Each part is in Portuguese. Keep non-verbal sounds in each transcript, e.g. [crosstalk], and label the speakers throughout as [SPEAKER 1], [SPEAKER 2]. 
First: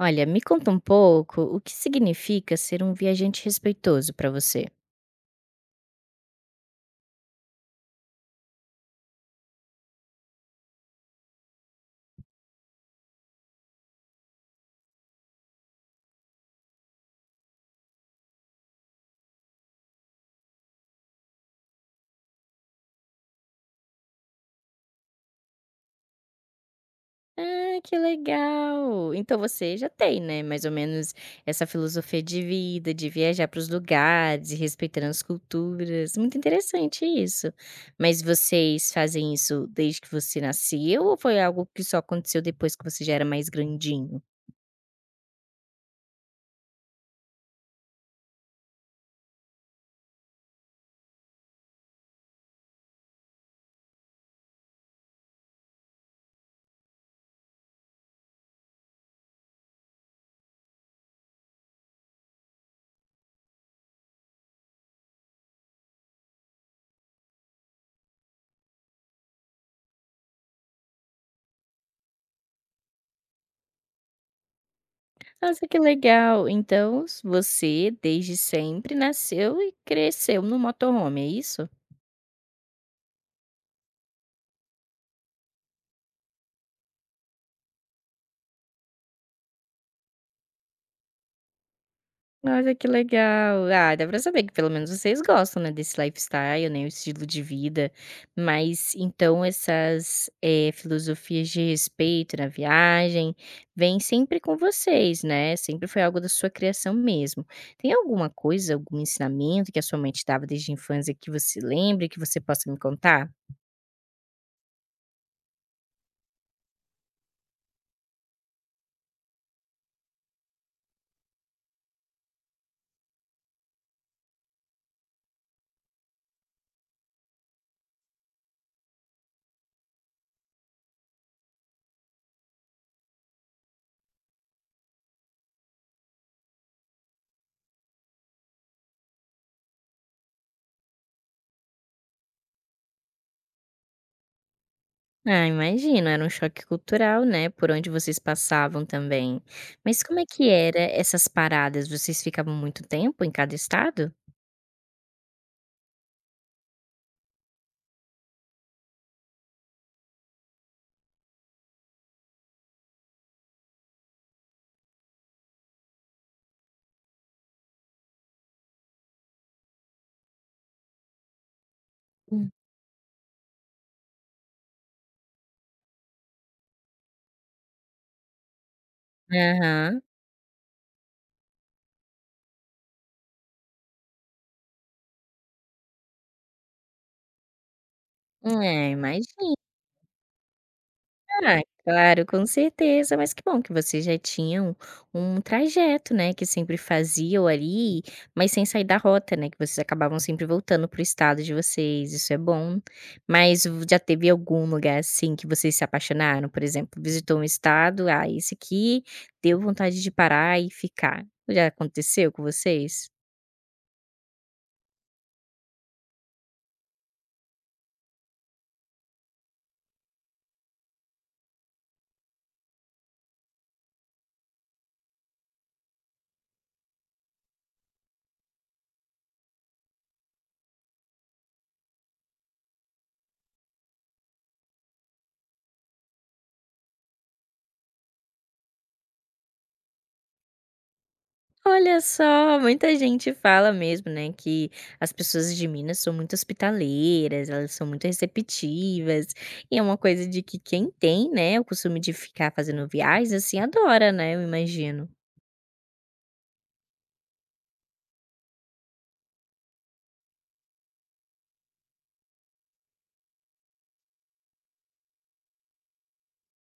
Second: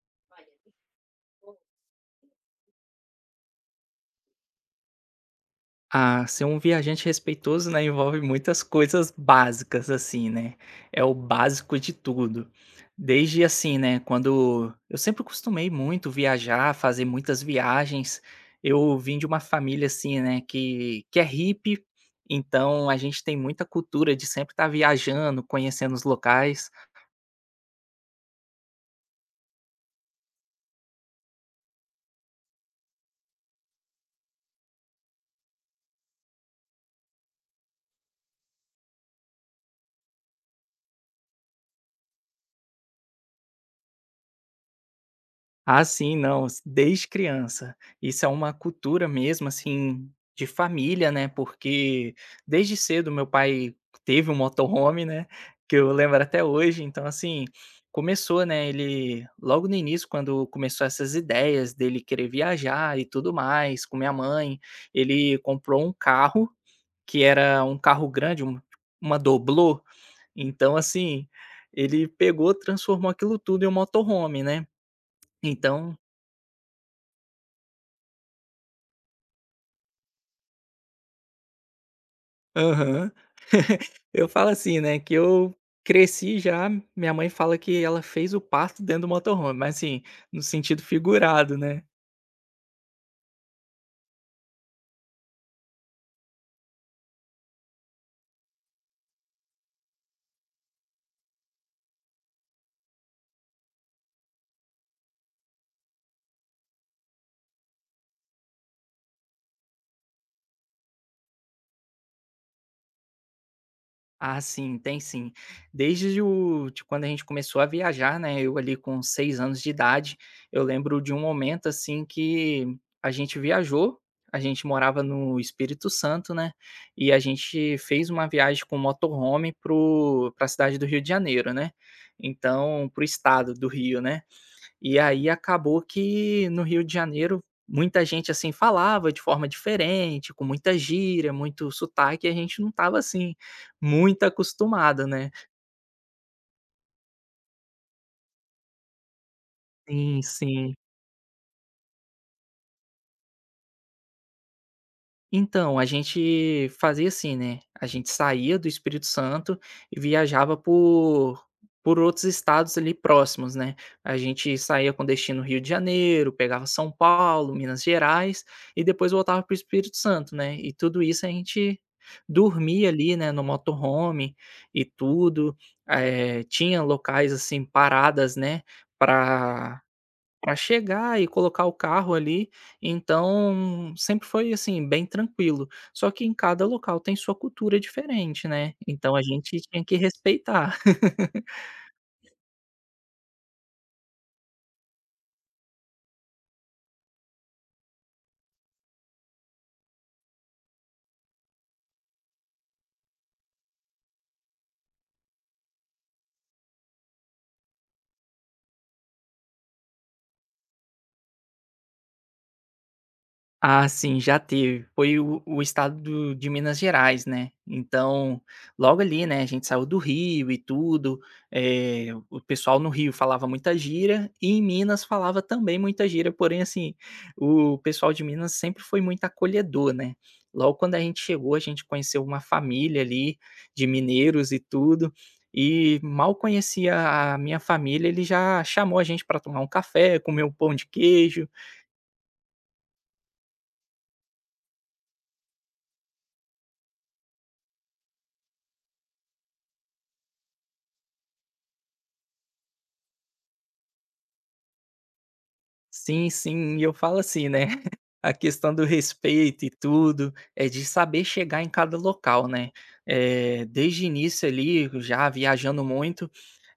[SPEAKER 1] Olha, me conta um pouco o que significa ser um viajante respeitoso para você?
[SPEAKER 2] Ah, ser um viajante respeitoso, né, envolve muitas coisas básicas, assim, né? É o básico de tudo. Desde assim, né, quando eu sempre costumei muito viajar, fazer muitas viagens. Eu vim de uma família, assim, né, que é hippie, então a gente tem muita cultura de sempre estar viajando, conhecendo os locais.
[SPEAKER 1] Ah, que legal! Então você já tem, né, mais ou menos essa filosofia de vida, de viajar para os lugares e respeitando as culturas. Muito interessante isso. Mas vocês fazem isso desde que você nasceu ou foi algo que só aconteceu depois que você já era mais grandinho?
[SPEAKER 2] Ah, sim, não, s desde criança. Isso é uma cultura mesmo, assim, de família, né, porque desde cedo meu pai teve um motorhome, né, que eu lembro até hoje, então, assim, começou, né, ele logo no início, quando começou essas ideias dele querer viajar e tudo mais, com minha mãe, ele comprou um carro, que era um carro grande, uma doblô, então, assim, ele pegou, transformou aquilo tudo em um motorhome, né.
[SPEAKER 1] Nossa, que
[SPEAKER 2] Então.
[SPEAKER 1] legal! Então você, desde sempre, nasceu e cresceu no motorhome, é isso?
[SPEAKER 2] Aham. [laughs] Eu falo assim, né, que eu cresci já minha mãe fala que ela fez o parto dentro do motorhome, mas assim, no sentido figurado, né.
[SPEAKER 1] Olha que legal. Ah, dá pra saber que pelo menos vocês gostam, né, desse lifestyle, né, o estilo de vida. Mas então essas, filosofias de respeito na viagem vêm sempre com vocês, né? Sempre foi algo da sua criação mesmo. Tem alguma coisa, algum ensinamento que a sua mãe te dava desde a infância que você lembre, que você possa me contar?
[SPEAKER 2] Ah, sim, tem sim. Desde o de quando a gente começou a viajar, né, eu ali com 6 anos de idade, eu lembro de um momento, assim, que a gente viajou, a gente morava no Espírito Santo, né, e a gente fez uma viagem com motorhome para cidade do Rio de Janeiro, né, então para o estado do Rio, né. E aí acabou que no Rio de Janeiro muita gente, assim, falava de forma diferente, com muita gíria, muito sotaque, e a gente não estava, assim, muito acostumado, né.
[SPEAKER 1] Ah, imagino, era um choque cultural, né, por onde vocês passavam também. Mas como
[SPEAKER 2] Sim,
[SPEAKER 1] é que
[SPEAKER 2] sim.
[SPEAKER 1] era essas paradas? Vocês ficavam muito tempo em cada estado?
[SPEAKER 2] Então, a gente fazia assim, né, a gente saía do Espírito Santo e viajava por outros estados ali próximos, né. A gente saía com destino Rio de Janeiro, pegava São Paulo, Minas Gerais e depois voltava para o Espírito Santo, né. E tudo isso a gente
[SPEAKER 1] Hum.
[SPEAKER 2] dormia ali, né, no motorhome e tudo, tinha locais, assim, paradas, né, Para
[SPEAKER 1] Aham.
[SPEAKER 2] para chegar e colocar o carro ali, então sempre foi, assim, bem tranquilo. Só que em cada local tem sua cultura diferente, né,
[SPEAKER 1] É,
[SPEAKER 2] então a
[SPEAKER 1] imagino.
[SPEAKER 2] gente tinha que respeitar.
[SPEAKER 1] Ah, claro, com certeza, mas que bom que vocês já tinham um trajeto, né, que sempre faziam ali, mas sem sair da rota, né, que vocês acabavam sempre voltando pro estado de vocês, isso é bom. Mas v já teve algum lugar, assim, que vocês se apaixonaram? Por exemplo, visitou um estado, "Ah, esse aqui deu vontade de parar e ficar". Já aconteceu com vocês?
[SPEAKER 2] Ah, sim, já teve. Foi o estado de Minas Gerais, né. Então, logo ali, né, a gente saiu do Rio e tudo, o pessoal no Rio falava muita gíria e em Minas falava também muita gíria, porém, assim, o pessoal de Minas sempre foi muito acolhedor, né. Logo quando a gente chegou, a gente conheceu uma família ali de mineiros e tudo, e mal conhecia a minha família, ele já chamou a gente para tomar um café, comer um pão de queijo.
[SPEAKER 1] Olha só, muita gente fala mesmo, né, que as pessoas de Minas são muito hospitaleiras, elas são muito receptivas, e é uma coisa de que quem tem, né, o costume de ficar fazendo viagens, assim, adora, né, eu imagino.
[SPEAKER 2] Sim, sim, e eu falo assim, né, [laughs] a questão do respeito e tudo, é de saber chegar em cada local, né. Desde o início ali, já viajando muito,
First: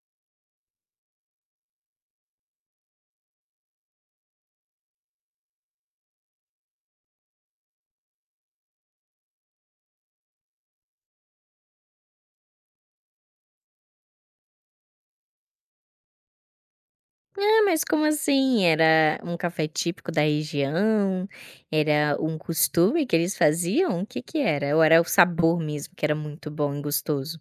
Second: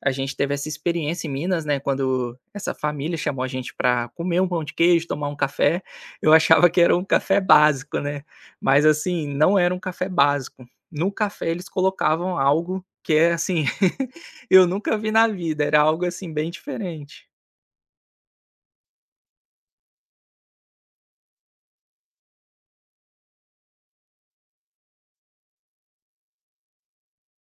[SPEAKER 2] a gente teve essa experiência em Minas, né, quando essa família chamou a gente para comer um pão de queijo, tomar um café, eu achava que era um café básico, né, mas assim, não era um café básico. No café eles colocavam algo que é assim, [laughs] eu nunca vi na vida, era algo assim bem diferente.
[SPEAKER 1] Ah, mas como assim? Era um café típico da região? Era um costume que eles faziam? O que que era? Ou era o sabor mesmo que era muito bom e gostoso?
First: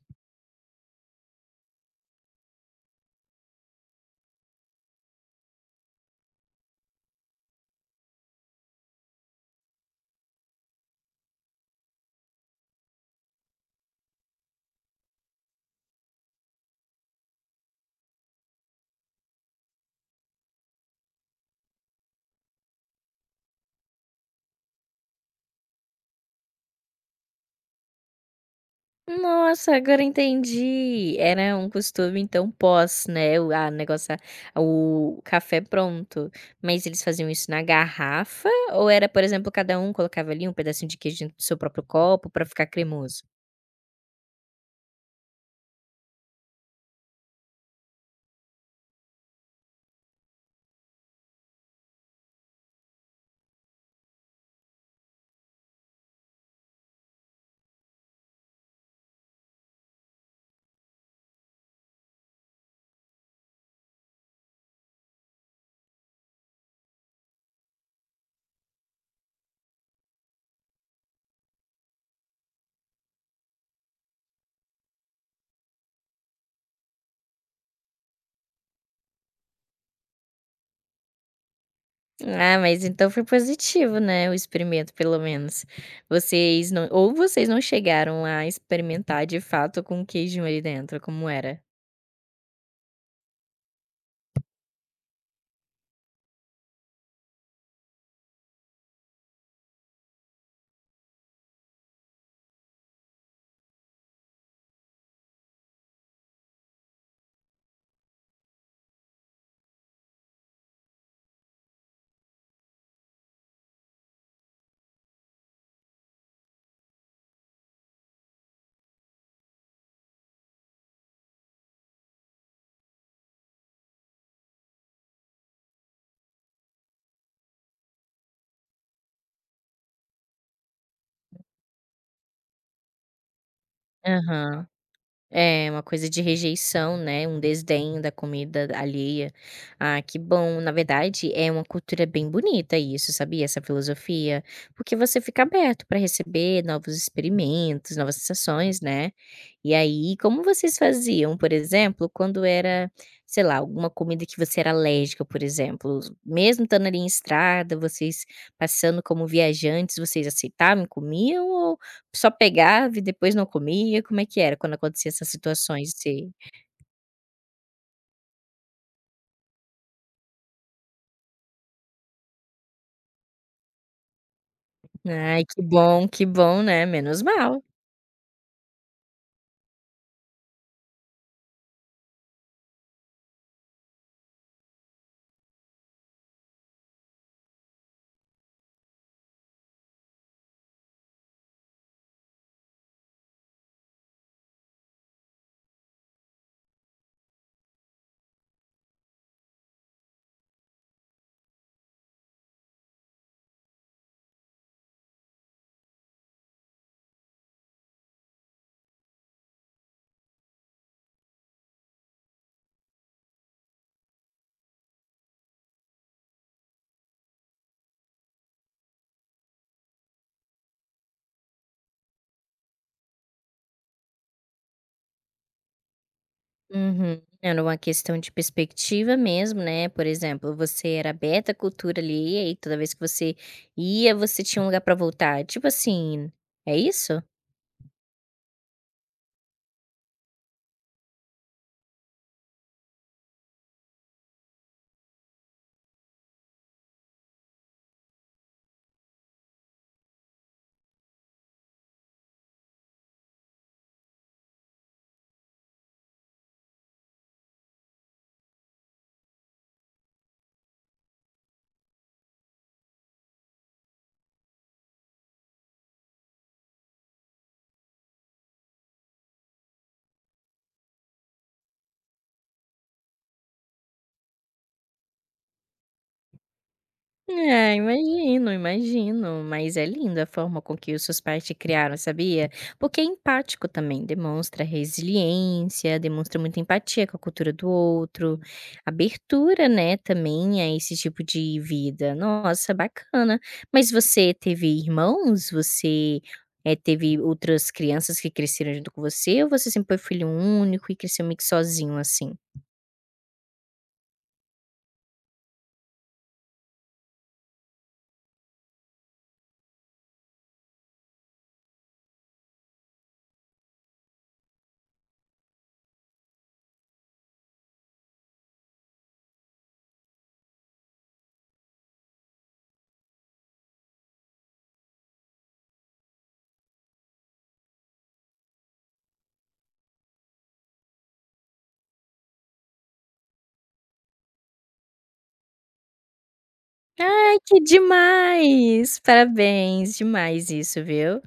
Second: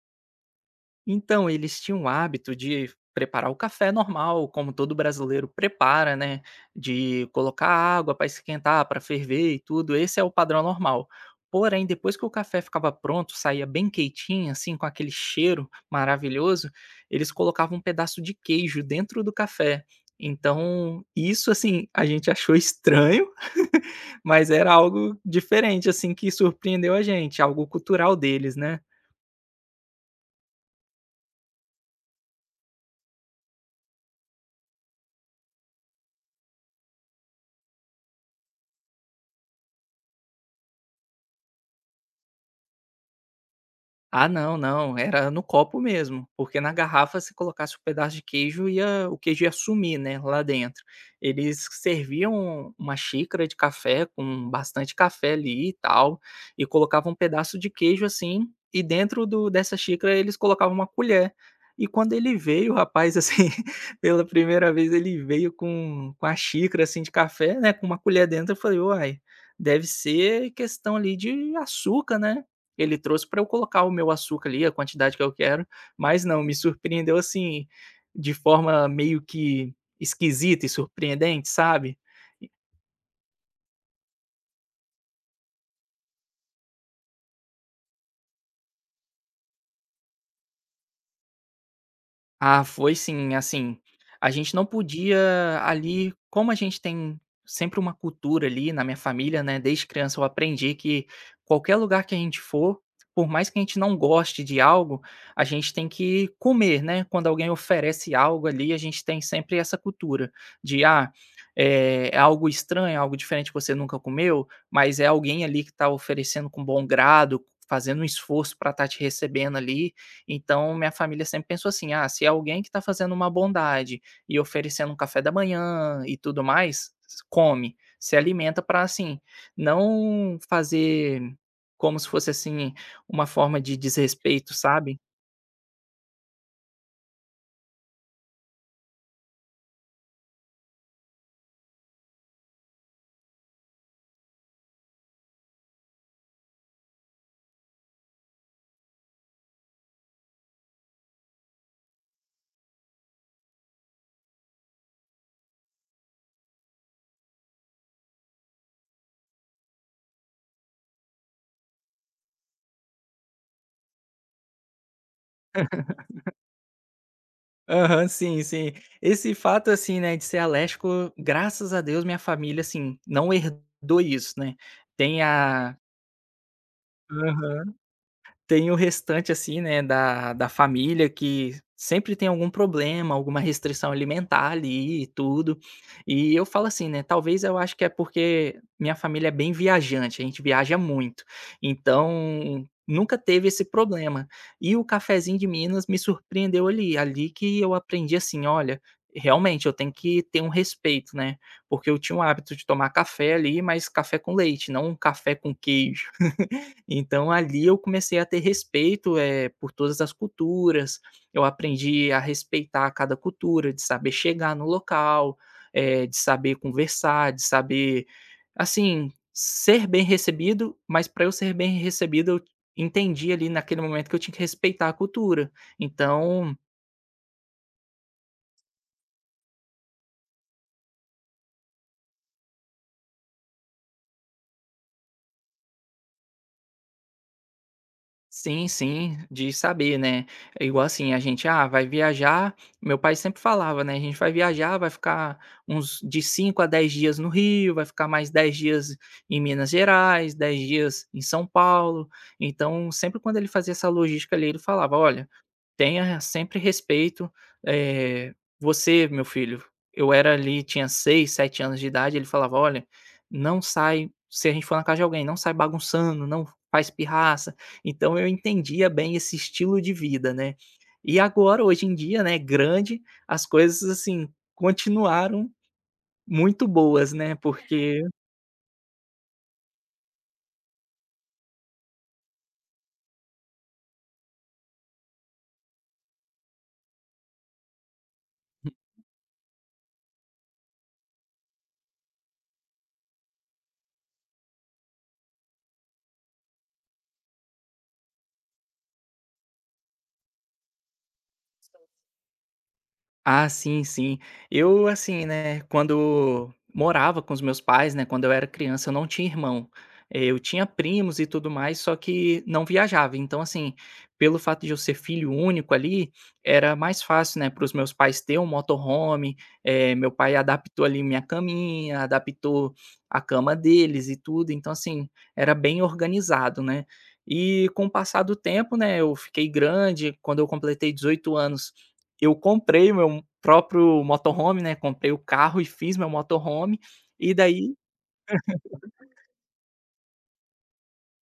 [SPEAKER 2] Então, eles tinham o hábito de preparar o café normal, como todo brasileiro prepara, né? De colocar água para esquentar, para ferver e tudo. Esse é o padrão normal. Porém, depois que o café ficava pronto, saía bem queitinho, assim, com aquele cheiro maravilhoso, eles colocavam um pedaço de queijo dentro do café. Então, isso, assim, a gente achou estranho, [laughs] mas era algo diferente, assim, que surpreendeu a gente, algo cultural deles, né?
[SPEAKER 1] Nossa, agora entendi. Era um costume então pós, né, o a negócio o café pronto. Mas eles faziam isso na garrafa ou era, por exemplo, cada um colocava ali um pedacinho de queijo dentro do seu próprio copo pra ficar cremoso?
[SPEAKER 2] Ah, não, não, era no copo mesmo, porque na garrafa se colocasse um pedaço de queijo ia o queijo ia sumir, né, lá dentro. Eles serviam uma xícara de café com bastante café ali e tal, e colocavam um pedaço de queijo assim, e dentro do dessa xícara eles colocavam uma colher. E quando ele veio, o rapaz, assim, [laughs] pela primeira vez ele veio com a xícara, assim, de café, né, com uma colher dentro, eu falei: "Uai, deve ser questão ali de açúcar, né". Ele trouxe para eu colocar o meu açúcar ali, a quantidade que eu quero, mas não, me surpreendeu, assim, de forma meio que esquisita e surpreendente, sabe.
[SPEAKER 1] Ah, mas então foi positivo, né, o experimento pelo menos. Vocês não chegaram a experimentar de fato com queijo ali dentro, como era?
[SPEAKER 2] Ah, foi sim, assim, a gente não podia ali como a gente tem sempre uma cultura ali na minha família, né, desde criança eu aprendi que qualquer lugar que a gente for, por mais que a gente não goste de algo, a gente tem que comer, né, quando alguém oferece algo ali, a gente tem sempre essa cultura de, é algo estranho, é algo diferente que você nunca comeu, mas é alguém ali que está oferecendo com bom grado, fazendo um esforço para estar te recebendo ali, então, minha família sempre pensou assim: "Ah, se é alguém que está fazendo uma bondade e oferecendo um café da manhã e tudo mais, s come, se alimenta para assim, não fazer como se fosse, assim, uma forma de desrespeito",
[SPEAKER 1] Aham.
[SPEAKER 2] sabe.
[SPEAKER 1] É, uma coisa de rejeição, né, um desdém da comida alheia. Ah, que bom. Na verdade, é uma cultura bem bonita isso, sabia? Essa filosofia, porque você fica aberto para receber novos experimentos, novas sensações, né. E aí, como vocês faziam, por exemplo, quando era, sei lá, alguma comida que você era alérgica, por exemplo, mesmo estando ali em estrada, vocês passando como viajantes, vocês aceitavam e comiam só pegava e depois não comia? Como é que era quando acontecia essas situações se
[SPEAKER 2] Aham, sim, sim. Esse fato, assim, né, de ser alérgico, graças a Deus minha família, assim, não herdou isso, né. Tem
[SPEAKER 1] ai
[SPEAKER 2] a.
[SPEAKER 1] que bom, né, menos mal.
[SPEAKER 2] Aham. Tem o restante, assim, né, da família que sempre tem algum problema, alguma restrição alimentar ali e tudo. E eu falo assim, né, talvez eu acho que é porque minha família é bem viajante, a gente viaja muito, então nunca teve esse problema. E o cafezinho de Minas me surpreendeu ali, ali que eu aprendi assim: "Olha, realmente eu tenho que ter um respeito", né, porque eu tinha o hábito de tomar café ali, mas café com leite, não um café com queijo. Então ali eu comecei a ter respeito, por todas as culturas, eu aprendi a respeitar cada cultura, de saber chegar no local, de saber conversar, de saber, assim, ser bem recebido, mas para eu ser bem recebido eu entendi ali naquele momento que eu tinha que respeitar a cultura. Então.
[SPEAKER 1] Uhum. Era uma questão de perspectiva mesmo, né, por exemplo, você era aberta à cultura ali, e aí toda vez que você ia, você tinha um lugar pra voltar, tipo assim, é isso?
[SPEAKER 2] Sim, sim, de saber, né. É igual assim, a gente, vai viajar meu pai sempre falava, né: "A gente vai viajar, vai ficar uns de 5 a 10 dias no Rio, vai ficar mais 10 dias em Minas Gerais, 10 dias em São Paulo". Então, sempre quando ele fazia essa logística ali, ele falava: "Olha, tenha sempre respeito, eh, "Você, meu filho". Eu era ali tinha 6, 7 anos de idade, ele falava: "Olha, não sai se a gente for na casa de alguém, não sai bagunçando, não faz pirraça". Então eu entendia bem esse estilo de vida, né. E agora, hoje em dia, né, grande, as coisas, assim, continuaram muito boas, né,
[SPEAKER 1] É,
[SPEAKER 2] porque.
[SPEAKER 1] imagino, imagino, mas é linda a forma com que os seus pais te criaram, sabia? Porque é empático também, demonstra resiliência, demonstra muita empatia com a cultura do outro, abertura, né, também a esse tipo de vida. Nossa, bacana. Mas você teve irmãos? Você teve outras crianças que cresceram junto com você? Ou você sempre foi filho único e cresceu meio que sozinho assim?
[SPEAKER 2] Ah, sim, sim. Eu, assim, né, quando morava com os meus pais, né, quando eu era criança, eu não tinha irmão. Eu tinha primos e tudo mais, só que não viajava. Então, assim, pelo fato de eu ser filho único ali, era mais fácil, né, para os meus pais ter um motorhome. Meu pai adaptou ali minha caminha, adaptou a cama deles e tudo. Então, assim, era bem organizado, né? E com o passar do tempo, né, eu fiquei grande. Quando eu completei 18 anos, eu comprei o meu próprio motorhome, né, comprei o carro e fiz meu motorhome, e
[SPEAKER 1] Ai, que
[SPEAKER 2] daí.
[SPEAKER 1] demais! Parabéns, demais isso, viu?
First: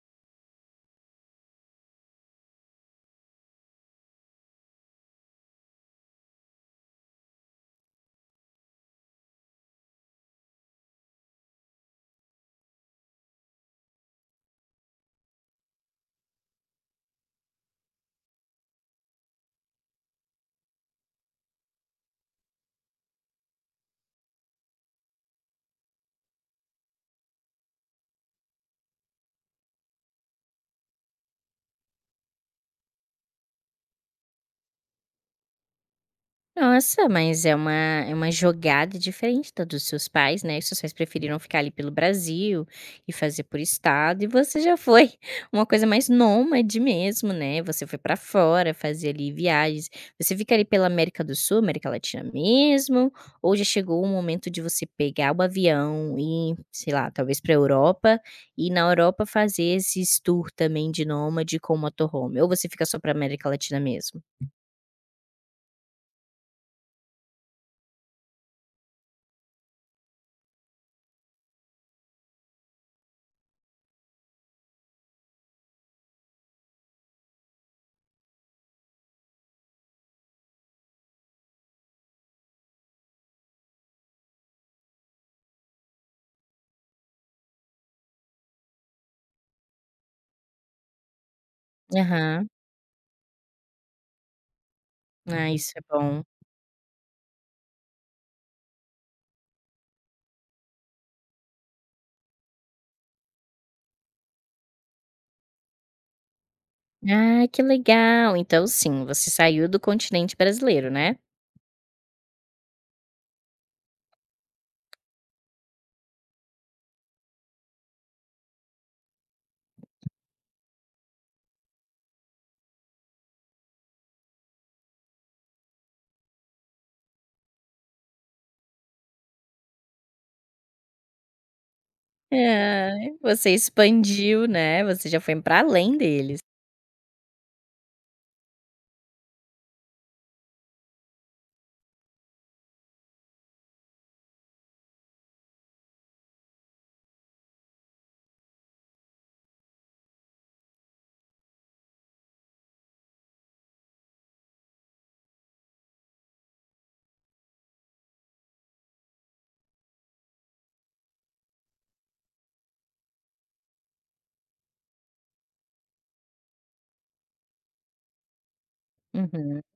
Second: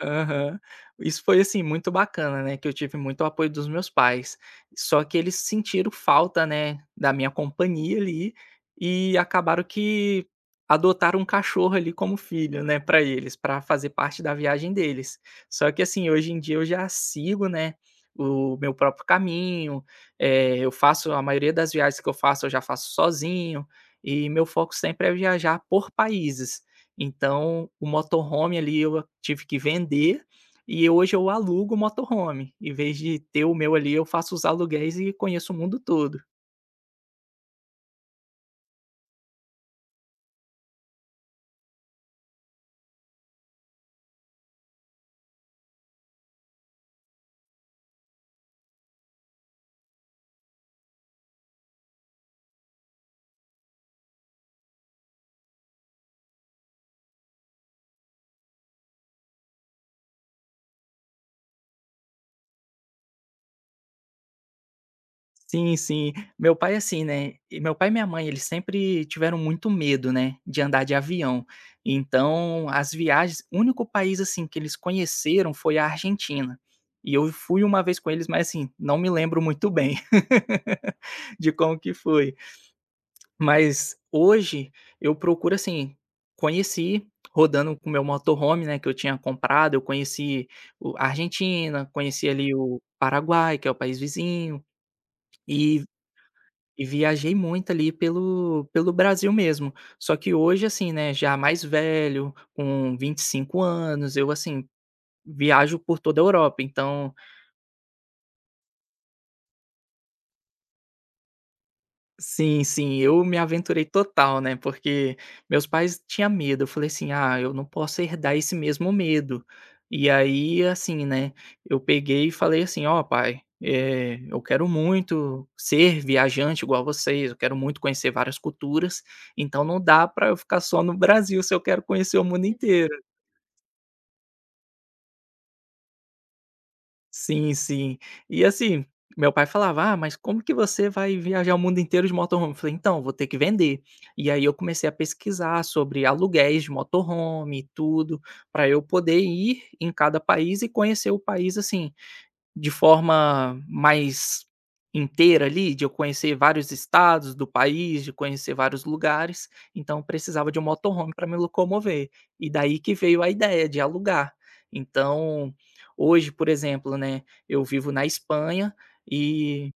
[SPEAKER 2] Aham. Isso foi, assim, muito bacana, né, que eu tive muito apoio dos meus pais. Só que eles sentiram falta, né, da minha companhia ali, e acabaram que adotaram um cachorro ali como filho, né, para eles, para fazer parte da viagem deles. Só que, assim, hoje em dia eu já sigo, né, o meu próprio caminho, eu faço a maioria das viagens que eu faço, eu já faço sozinho, e meu foco sempre é viajar por países. Então, o motorhome ali eu tive que vender, e hoje eu alugo o motorhome. Em vez de ter o meu ali, eu faço os aluguéis e conheço o mundo todo.
[SPEAKER 1] Nossa, mas é uma jogada diferente da dos seus pais, né, seus pais preferiram ficar ali pelo Brasil e fazer por estado, e você já foi [laughs] uma coisa mais nômade mesmo, né, você foi pra fora, fazer ali viagens. Você fica ali pela América do Sul, América Latina mesmo, ou já chegou o momento de você pegar o avião e, sei lá, talvez pra Europa, e na Europa fazer esses tour também de nômade com motorhome, ou você fica só pra América Latina mesmo?
[SPEAKER 2] Sim, sim. Meu pai assim, né, e meu pai e minha mãe, eles sempre tiveram muito medo, né, de andar de avião. Então, as viagens o único país, assim, que eles conheceram foi a Argentina. E eu fui uma vez com eles, mas assim, não me lembro muito bem [laughs] de como que foi. Mas hoje eu procuro assim, conheci rodando com o meu motorhome, né, que eu tinha comprado, eu conheci o a Argentina, conheci
[SPEAKER 1] Aham.
[SPEAKER 2] ali o Paraguai, que é o país vizinho,
[SPEAKER 1] Ah, isso é
[SPEAKER 2] e
[SPEAKER 1] bom.
[SPEAKER 2] e viajei muito ali pelo Brasil mesmo. Só que hoje, assim, né, já mais velho, com 25 anos, eu assim, viajo por toda a Europa, então.
[SPEAKER 1] Ah, que legal. Então sim, você saiu do continente brasileiro, né?
[SPEAKER 2] Sim, sim, eu me aventurei total, né, porque meus pais tinha medo, eu falei assim: "Ah, eu não posso herdar esse mesmo medo". E aí, assim, né, eu peguei e falei assim: "Ó pai, eu quero muito ser viajante igual vocês, eu quero muito conhecer várias culturas, então não dá para eu ficar só no Brasil se eu quero conhecer o mundo inteiro".
[SPEAKER 1] Ai, você expandiu, né, você já foi para além deles.
[SPEAKER 2] Sim, sim. E assim, meu pai falava: "Ah, mas como que você vai viajar o mundo inteiro de motorhome?" Eu falei: "Então, vou ter que vender". E aí eu comecei a pesquisar sobre aluguéis de motorhome e tudo, para eu poder ir em cada país e conhecer o país, assim, de forma mais inteira ali, de eu conhecer vários estados do país, de conhecer vários lugares, então eu precisava de um motorhome para me locomover. E daí que veio a ideia de alugar. Então, hoje, por exemplo, né, eu vivo na Espanha
[SPEAKER 1] Uhum.
[SPEAKER 2] e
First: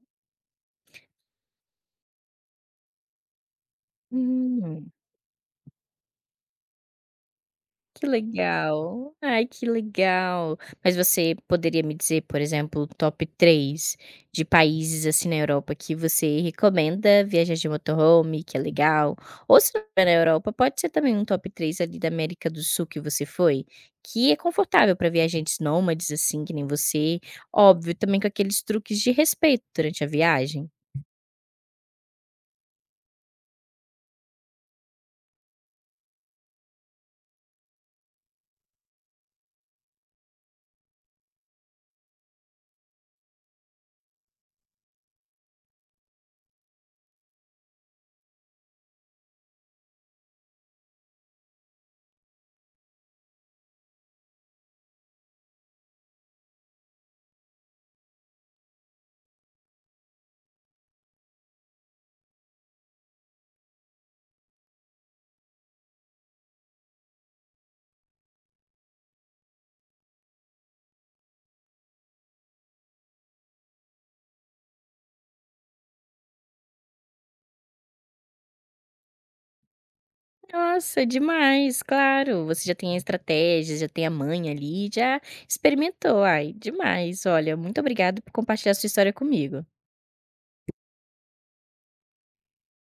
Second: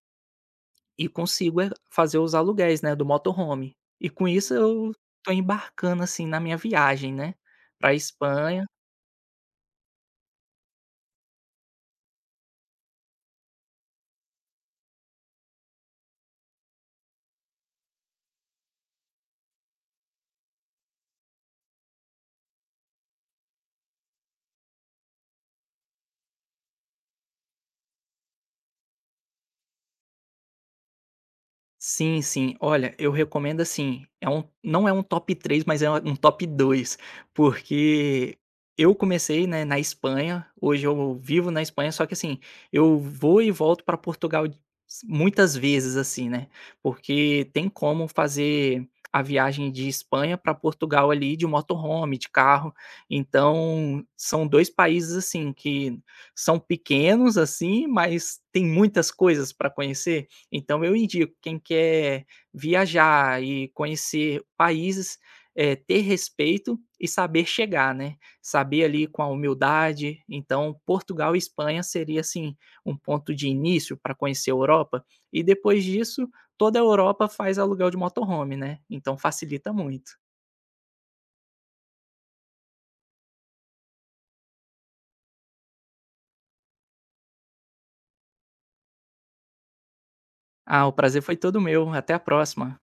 [SPEAKER 2] e consigo, fazer os aluguéis, né, do motorhome. E com isso
[SPEAKER 1] Hum.
[SPEAKER 2] eu tô embarcando, assim, na minha viagem, né, para
[SPEAKER 1] Que
[SPEAKER 2] Espanha.
[SPEAKER 1] legal. Ai, que legal. Mas você poderia me dizer, por exemplo, top 3 de países, assim, na Europa que você recomenda viajar de motorhome, que é legal? Ou se não é na Europa, pode ser também um top 3 ali da América do Sul que você foi, que é confortável para viajantes nômades, assim, que nem você. Óbvio, também com aqueles truques de respeito durante a viagem.
[SPEAKER 2] Sim, sim. Olha, eu recomendo assim, é um não é um top 3, mas é um top 2, porque eu comecei, né, na Espanha, hoje eu vivo na Espanha, só que assim, eu vou e volto para Portugal de muitas vezes, assim, né, porque tem como fazer a viagem de Espanha para Portugal ali de motorhome, de carro. Então, são 2 países, assim, que são pequenos, assim, mas tem muitas coisas para conhecer. Então eu indico, quem quer viajar e conhecer países, ter respeito e saber chegar, né, saber ali com a humildade. Então Portugal e Espanha seria, assim, um ponto de início para conhecer a Europa, e depois disso toda a Europa faz aluguel de motorhome, né, então facilita muito.
[SPEAKER 1] Nossa, demais, claro. Você já tem a estratégia, já tem a manha ali, já experimentou. Ai, demais. Olha, muito obrigada por compartilhar sua história comigo.
[SPEAKER 2] Ah, o prazer foi todo meu, até a próxima.